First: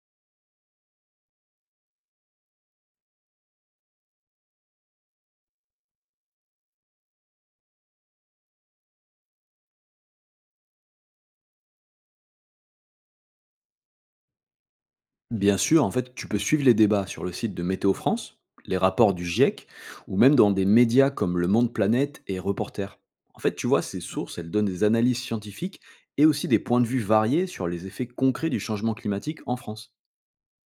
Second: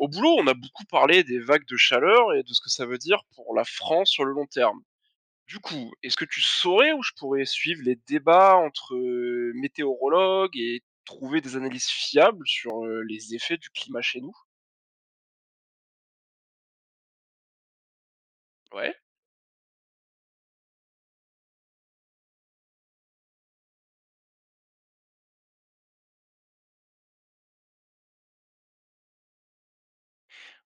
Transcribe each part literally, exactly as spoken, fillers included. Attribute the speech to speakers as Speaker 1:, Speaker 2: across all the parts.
Speaker 1: Au boulot, on a beaucoup parlé des vagues de chaleur et de ce que ça veut dire pour la France sur le long terme. Du coup, est-ce que tu saurais où je pourrais suivre les débats entre euh, météorologues et trouver des analyses fiables sur euh, les effets du climat chez nous?
Speaker 2: Bien sûr, en fait, tu peux suivre les débats sur le site de Météo France, les
Speaker 1: Ouais.
Speaker 2: rapports du GIEC, ou même dans des médias comme Le Monde Planète et Reporter. En fait, tu vois, ces sources, elles donnent des analyses scientifiques et aussi des points de vue variés sur les effets concrets du changement climatique en France.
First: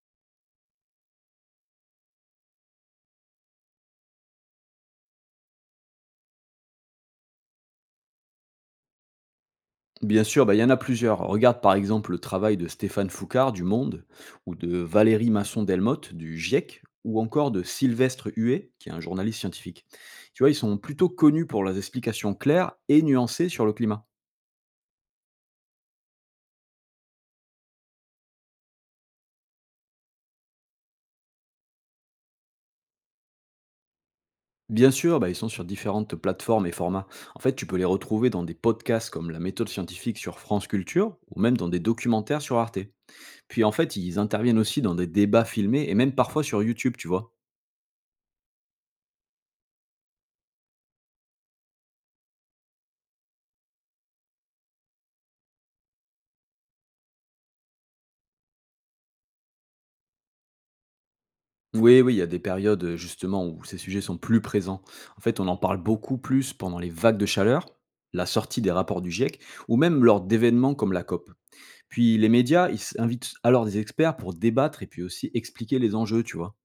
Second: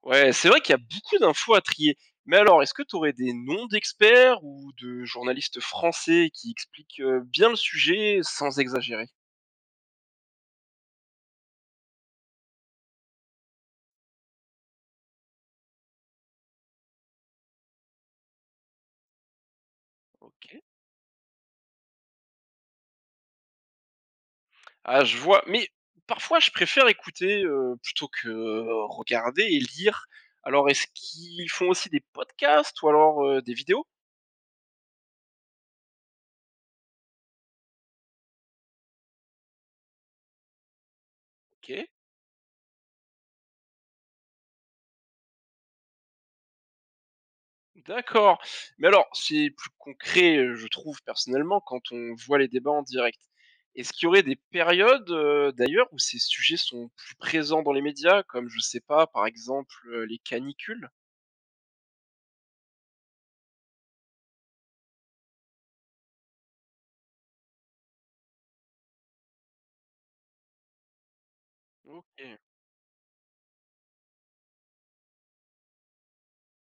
Speaker 1: Ouais, c'est vrai qu'il y a beaucoup d'infos à trier. Mais alors, est-ce que tu aurais des noms d'experts ou de journalistes français qui expliquent euh, bien le sujet sans exagérer?
Speaker 2: Bien sûr, bah, il y en a plusieurs. Regarde par exemple le travail de Stéphane Foucard du Monde, ou de Valérie Masson-Delmotte du GIEC, ou encore de Sylvestre Huet, qui est un journaliste scientifique. Tu
Speaker 1: Ok.
Speaker 2: vois, ils sont plutôt connus pour leurs explications claires et nuancées sur le climat.
Speaker 1: Ah, je vois, mais parfois je préfère écouter, heu, plutôt que, heu, regarder et lire. Alors est-ce qu'ils font aussi des podcasts ou alors, heu, des vidéos?
Speaker 2: Bien sûr, bah, ils sont sur différentes plateformes et formats. En fait, tu peux les retrouver dans des podcasts comme La méthode scientifique sur France Culture ou même dans des
Speaker 1: OK,
Speaker 2: documentaires sur Arte. Puis en fait, ils interviennent aussi dans des débats filmés et même parfois sur YouTube, tu vois.
Speaker 1: d'accord. Mais alors, c'est plus concret, heu, je trouve personnellement quand on voit les débats en direct. Est-ce qu'il y aurait des périodes, heu, d'ailleurs, où ces sujets sont plus présents dans les médias, comme je sais pas, par exemple, heu, les canicules?
Speaker 2: Oui, oui, il y a des périodes euh, justement où ces sujets sont plus présents. En fait, on en parle beaucoup plus pendant les vagues de chaleur, la sortie des rapports du GIEC ou même lors d'événements comme la COP. Puis les
Speaker 1: OK.
Speaker 2: médias, ils s- invitent alors des experts pour débattre et puis aussi expliquer les enjeux, tu vois.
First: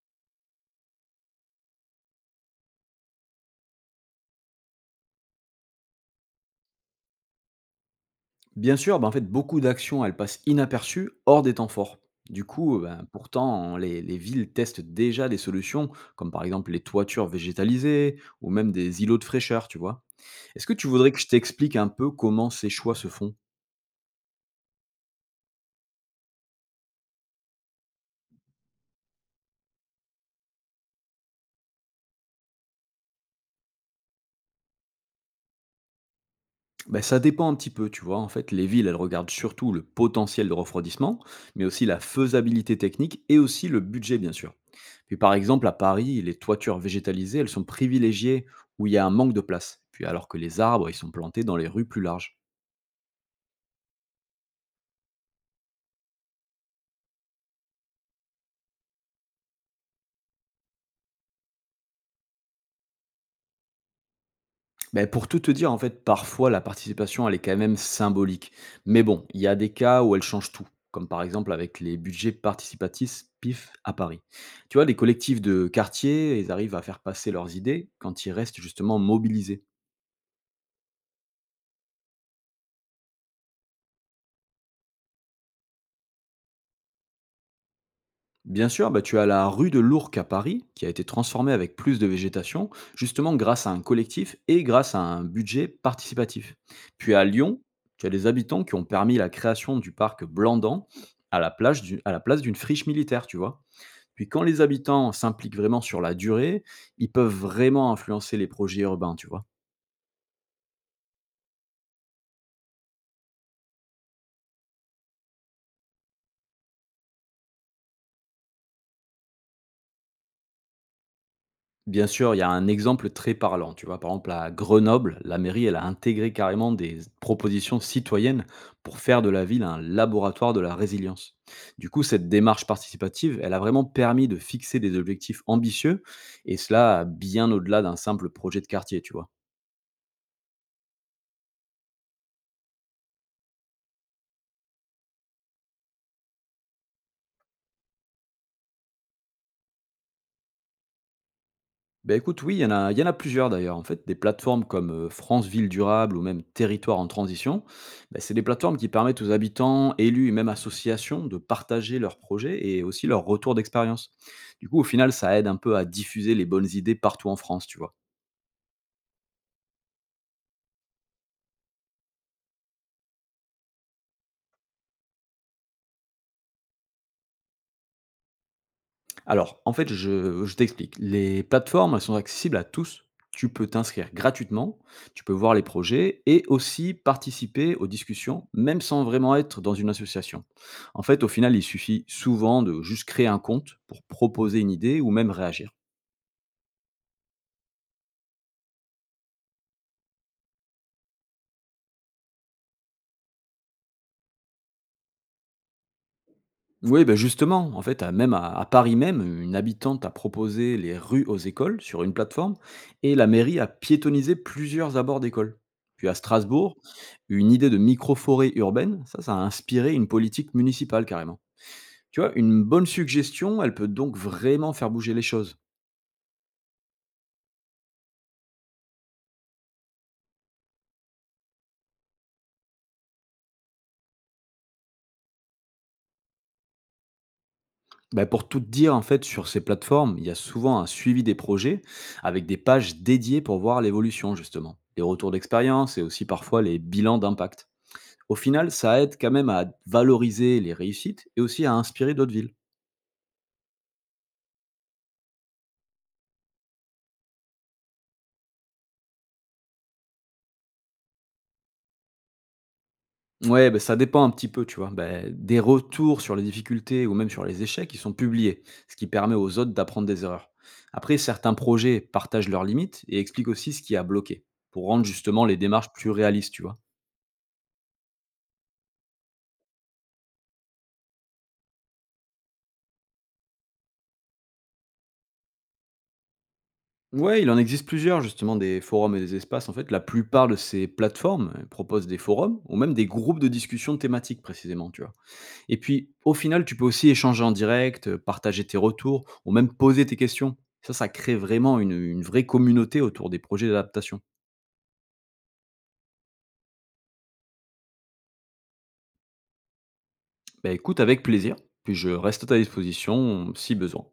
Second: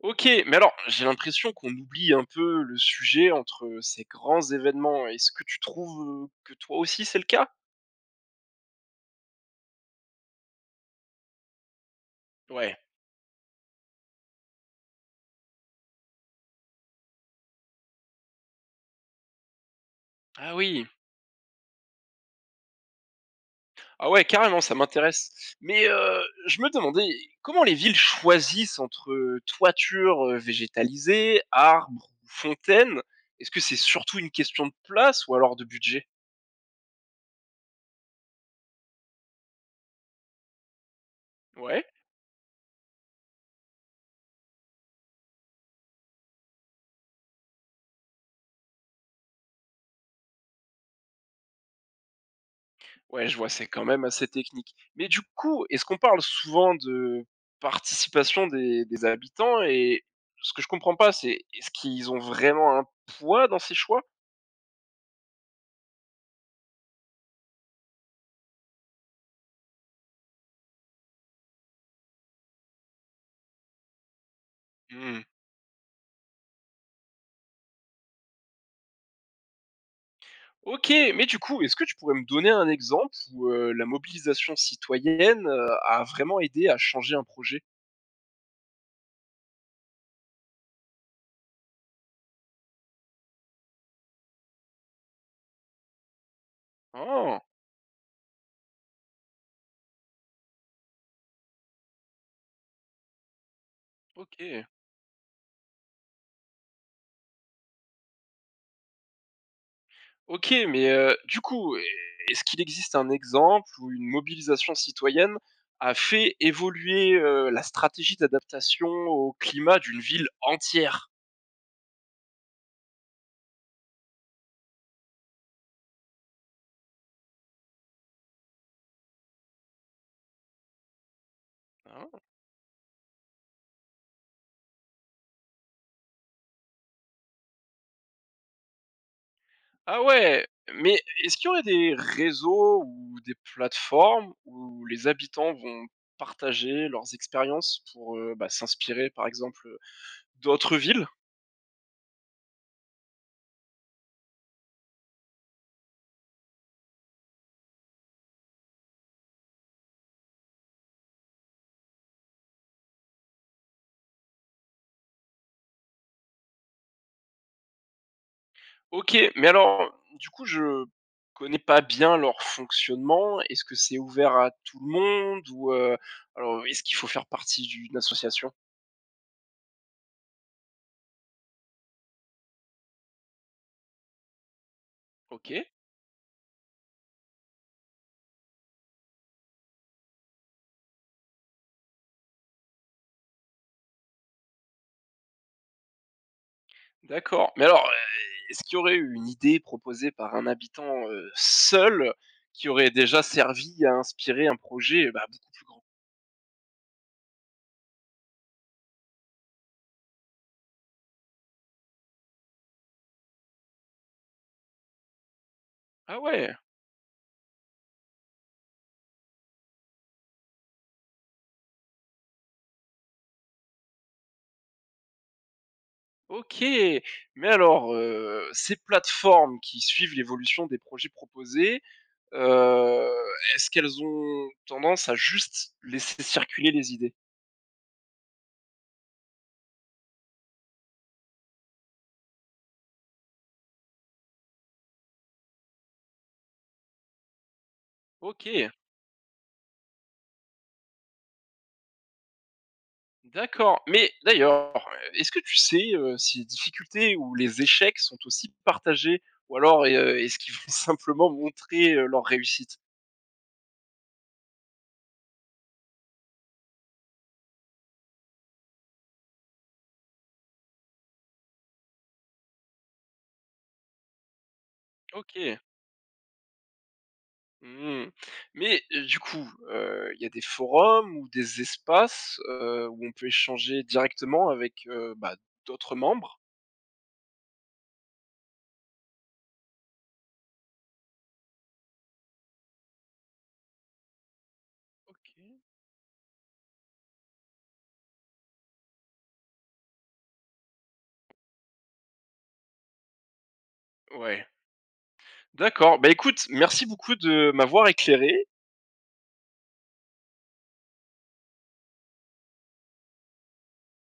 Speaker 1: OK, mais alors, j'ai l'impression qu'on oublie un peu le sujet entre ces grands événements. Est-ce que tu trouves, heu, que toi aussi c'est le cas?
Speaker 2: Bien sûr, ben en fait, beaucoup d'actions, elles passent inaperçues hors des temps forts. Du coup,
Speaker 1: Ouais.
Speaker 2: euh, ben, pourtant, les, les villes testent déjà des solutions, comme par exemple les toitures végétalisées ou même des îlots de fraîcheur, tu vois.
Speaker 1: Ah
Speaker 2: Est-ce que
Speaker 1: oui.
Speaker 2: tu voudrais que je t'explique un peu comment ces choix se font?
Speaker 1: Ah ouais, carrément, ça m'intéresse. Mais, heu, je me demandais, comment les villes choisissent entre toitures, heu, végétalisées, arbres ou fontaines? Est-ce que c'est surtout une question de place ou alors de budget?
Speaker 2: Ben, ça dépend un petit peu, tu vois. En fait, les villes, elles regardent surtout le potentiel de refroidissement, mais
Speaker 1: Ouais.
Speaker 2: aussi la faisabilité technique et aussi le budget, bien sûr. Puis par exemple, à Paris, les toitures végétalisées, elles sont privilégiées où il y a un manque de place. Puis alors que les arbres, ils sont plantés dans les rues plus larges.
Speaker 1: Ouais, je vois, c'est quand même assez technique. Mais du coup, est-ce qu'on parle souvent de participation des, des habitants? Et ce que je comprends pas, c'est, est-ce qu'ils ont vraiment un poids dans ces choix?
Speaker 2: Ben, pour tout te dire, en fait, parfois la participation, elle est quand même symbolique. Mais bon, il y a des cas où elle change tout, comme par exemple avec les budgets participatifs P I F à Paris. Tu vois, les
Speaker 1: Hmm.
Speaker 2: collectifs de quartier, ils arrivent à faire passer leurs idées quand ils restent justement mobilisés.
Speaker 1: Ok, mais du coup, est-ce que tu pourrais me donner un exemple où euh, la mobilisation citoyenne euh, a vraiment aidé à changer un projet?
Speaker 2: Bien sûr, bah, tu as la rue de l'Ourcq à Paris, qui a été transformée avec plus de végétation, justement grâce à un collectif et grâce à un budget participatif. Puis à
Speaker 1: Oh,
Speaker 2: Lyon, tu as les habitants qui ont permis la création du parc Blandan à la, plage du- à la place d'une friche militaire, tu vois. Puis quand les
Speaker 1: ok.
Speaker 2: habitants s'impliquent vraiment sur la durée, ils peuvent vraiment influencer les projets urbains, tu vois.
Speaker 1: OK, mais heu, du coup, est ce qu'il existe un exemple où une mobilisation citoyenne a fait évoluer, heu, la stratégie d'adaptation au climat d'une ville entière?
Speaker 2: Bien sûr, il y a un exemple très parlant, tu vois, par exemple à Grenoble, la mairie, elle a intégré carrément des propositions citoyennes pour faire de la ville un laboratoire de la résilience. Du coup,
Speaker 1: Ah ouais.
Speaker 2: cette démarche participative, elle a vraiment permis de fixer des objectifs ambitieux, et cela bien au-delà d'un simple projet de quartier, tu vois.
Speaker 1: Ah ouais, mais est-ce qu'il y aurait des réseaux ou des plateformes où les habitants vont partager leurs expériences pour, heu, bah, s'inspirer, par exemple, d'autres villes?
Speaker 2: Ben écoute, oui, il y en a il y en a plusieurs d'ailleurs. En fait, des plateformes comme, heu, France Ville Durable ou même Territoire en Transition, bah, c'est des plateformes qui permettent aux habitants, élus et même associations de partager leurs projets et aussi leurs retours d'expérience. Du coup, au final, ça aide un peu à diffuser les bonnes idées partout en France, tu vois?
Speaker 1: OK, mais alors, du coup, je connais pas bien leur fonctionnement. Est-ce que c'est ouvert à tout le monde ou, heu, alors est-ce qu'il faut faire partie d'une association?
Speaker 2: Alors, en fait, je, je t'explique. Les plateformes, elles sont accessibles à tous. Tu peux t'inscrire gratuitement, tu peux voir les
Speaker 1: OK,
Speaker 2: projets et aussi participer aux discussions, même sans vraiment être dans une association. En fait, au final, il suffit souvent de juste créer un compte pour proposer une idée ou même réagir.
Speaker 1: d'accord. Mais alors, euh, est-ce qu'il y aurait eu une idée proposée par un habitant, heu, seul, qui aurait déjà servi à inspirer un projet, bah, beaucoup plus grand?
Speaker 2: Oui, ben justement, en fait, à même à à Paris même, une habitante a proposé les rues aux écoles sur une plateforme et la mairie a piétonnisé plusieurs abords d'écoles. Puis à
Speaker 1: Ah ouais,
Speaker 2: Strasbourg, une idée de micro-forêt urbaine, ça, ça a inspiré une politique municipale carrément. Tu vois, une bonne suggestion, elle peut donc vraiment faire bouger les choses.
Speaker 1: OK. Mais alors, heu, ces plateformes qui suivent l'évolution des projets proposés, Heu, est-ce qu'elles ont tendance à juste laisser circuler les idées?
Speaker 2: Ben pour tout te dire, en fait, sur ces plateformes, il y a souvent un suivi des projets avec des pages dédiées pour voir l'évolution, justement, les retours d'expérience et aussi parfois les bilans d'impact. Au final,
Speaker 1: OK,
Speaker 2: ça aide quand même à valoriser les réussites et aussi à inspirer d'autres villes.
Speaker 1: d'accord. Mais d'ailleurs, est-ce que tu sais, heu, si les difficultés ou les échecs sont aussi partagés ou alors, heu, est-ce qu'ils vont simplement montrer, heu, leur réussite?
Speaker 2: Ouais, ben ça dépend un petit peu, tu vois. Ben des retours sur les difficultés ou même sur les échecs qui sont publiés, ce qui permet aux autres d'apprendre des erreurs. Après, certains projets partagent leurs limites et expliquent aussi ce qui a bloqué, pour rendre justement les
Speaker 1: OK.
Speaker 2: démarches plus réalistes, tu vois.
Speaker 1: Mmh. Mais euh, du coup, heu, il y a des forums ou des espaces, heu, où on peut échanger directement avec, heu, bah, d'autres membres?
Speaker 2: Ouais, il en existe plusieurs, justement, des forums et des espaces. En fait, la plupart de ces plateformes euh, proposent des forums ou même des groupes de discussion thématiques, précisément, tu vois.
Speaker 1: OK.
Speaker 2: Et puis, au final, tu peux aussi échanger en direct, heu, partager tes retours ou même poser tes questions. Ça, ça crée vraiment une, une vraie communauté autour des projets d'adaptation.
Speaker 1: Ouais. D'accord. Bah, écoute, merci beaucoup de m'avoir éclairé.
Speaker 2: Bah, écoute avec plaisir, puis je reste à ta disposition si besoin.